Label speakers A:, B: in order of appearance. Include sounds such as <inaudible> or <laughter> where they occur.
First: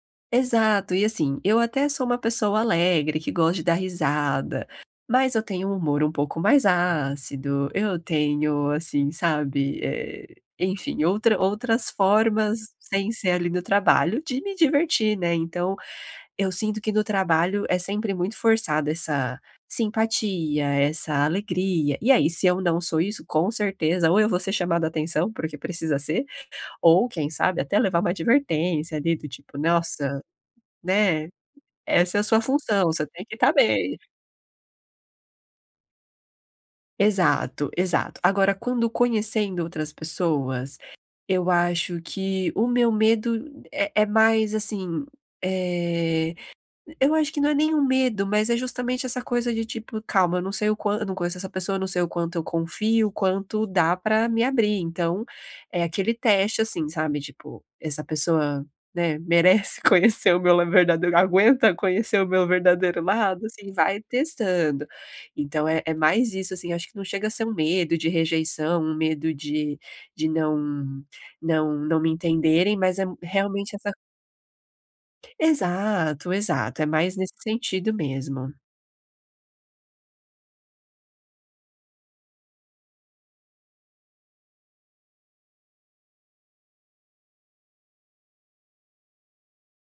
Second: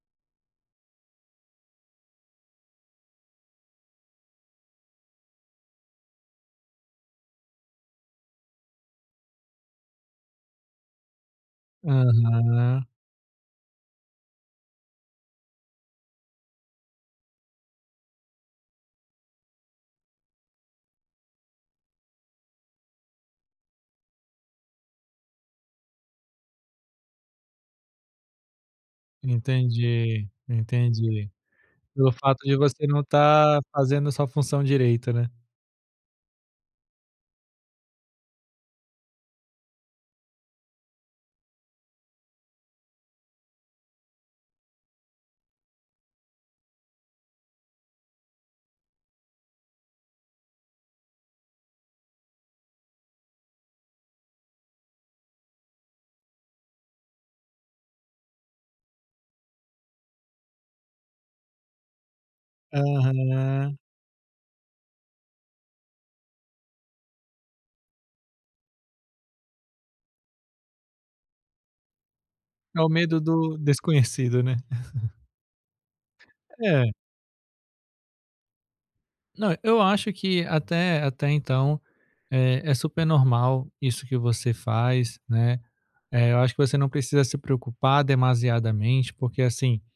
A: Exato, e, assim, eu até sou uma pessoa alegre, que gosta de dar risada, mas eu tenho um humor um pouco mais ácido. Eu tenho, assim, sabe, eh, enfim outra outras formas
B: Aham.
A: sem ser ali no trabalho, de me divertir, né. Então, eu sinto que, no trabalho, é sempre muito forçada essa simpatia, essa alegria. E aí, se eu não sou isso, com certeza, ou eu vou ser chamado atenção, porque precisa ser, ou quem sabe até, levar uma advertência ali, do tipo, nossa,
B: Entendi,
A: né.
B: entendi. Pelo
A: Essa é a sua
B: fato de você
A: função,
B: não
A: você tem que estar
B: estar
A: bem.
B: fazendo a sua função direito, né?
A: Exato, exato, agora quando conhecendo outras pessoas, eu acho que o meu medo é é mais, assim, eh, eu acho que não é nem um medo, mas é justamente, essa coisa de tipo calma, eu não sei o quan não conheço essa pessoa, não sei o quanto eu confio, quanto dá pra me abrir, então, é aquele teste, assim, sabe, tipo, essa pessoa, eh, né, merece conhecer o meu verdadeiro aguenta conhecer o meu verdadeiro lado, assim,
B: Aham.
A: vai testando. Então é é mais isso, assim, acho que não chega a ser um medo de rejeição, um medo de de não não não me entenderem,
B: É o
A: mas é
B: medo do
A: realmente essa
B: desconhecido, né? <chuckles>
A: Exato, exato, é
B: É.
A: mais nesse sentido mesmo.
B: Não. Eu acho que até até então é é super normal isso que você faz, né, eh, eu acho que você não precisa se preocupar demasiadamente, porque assim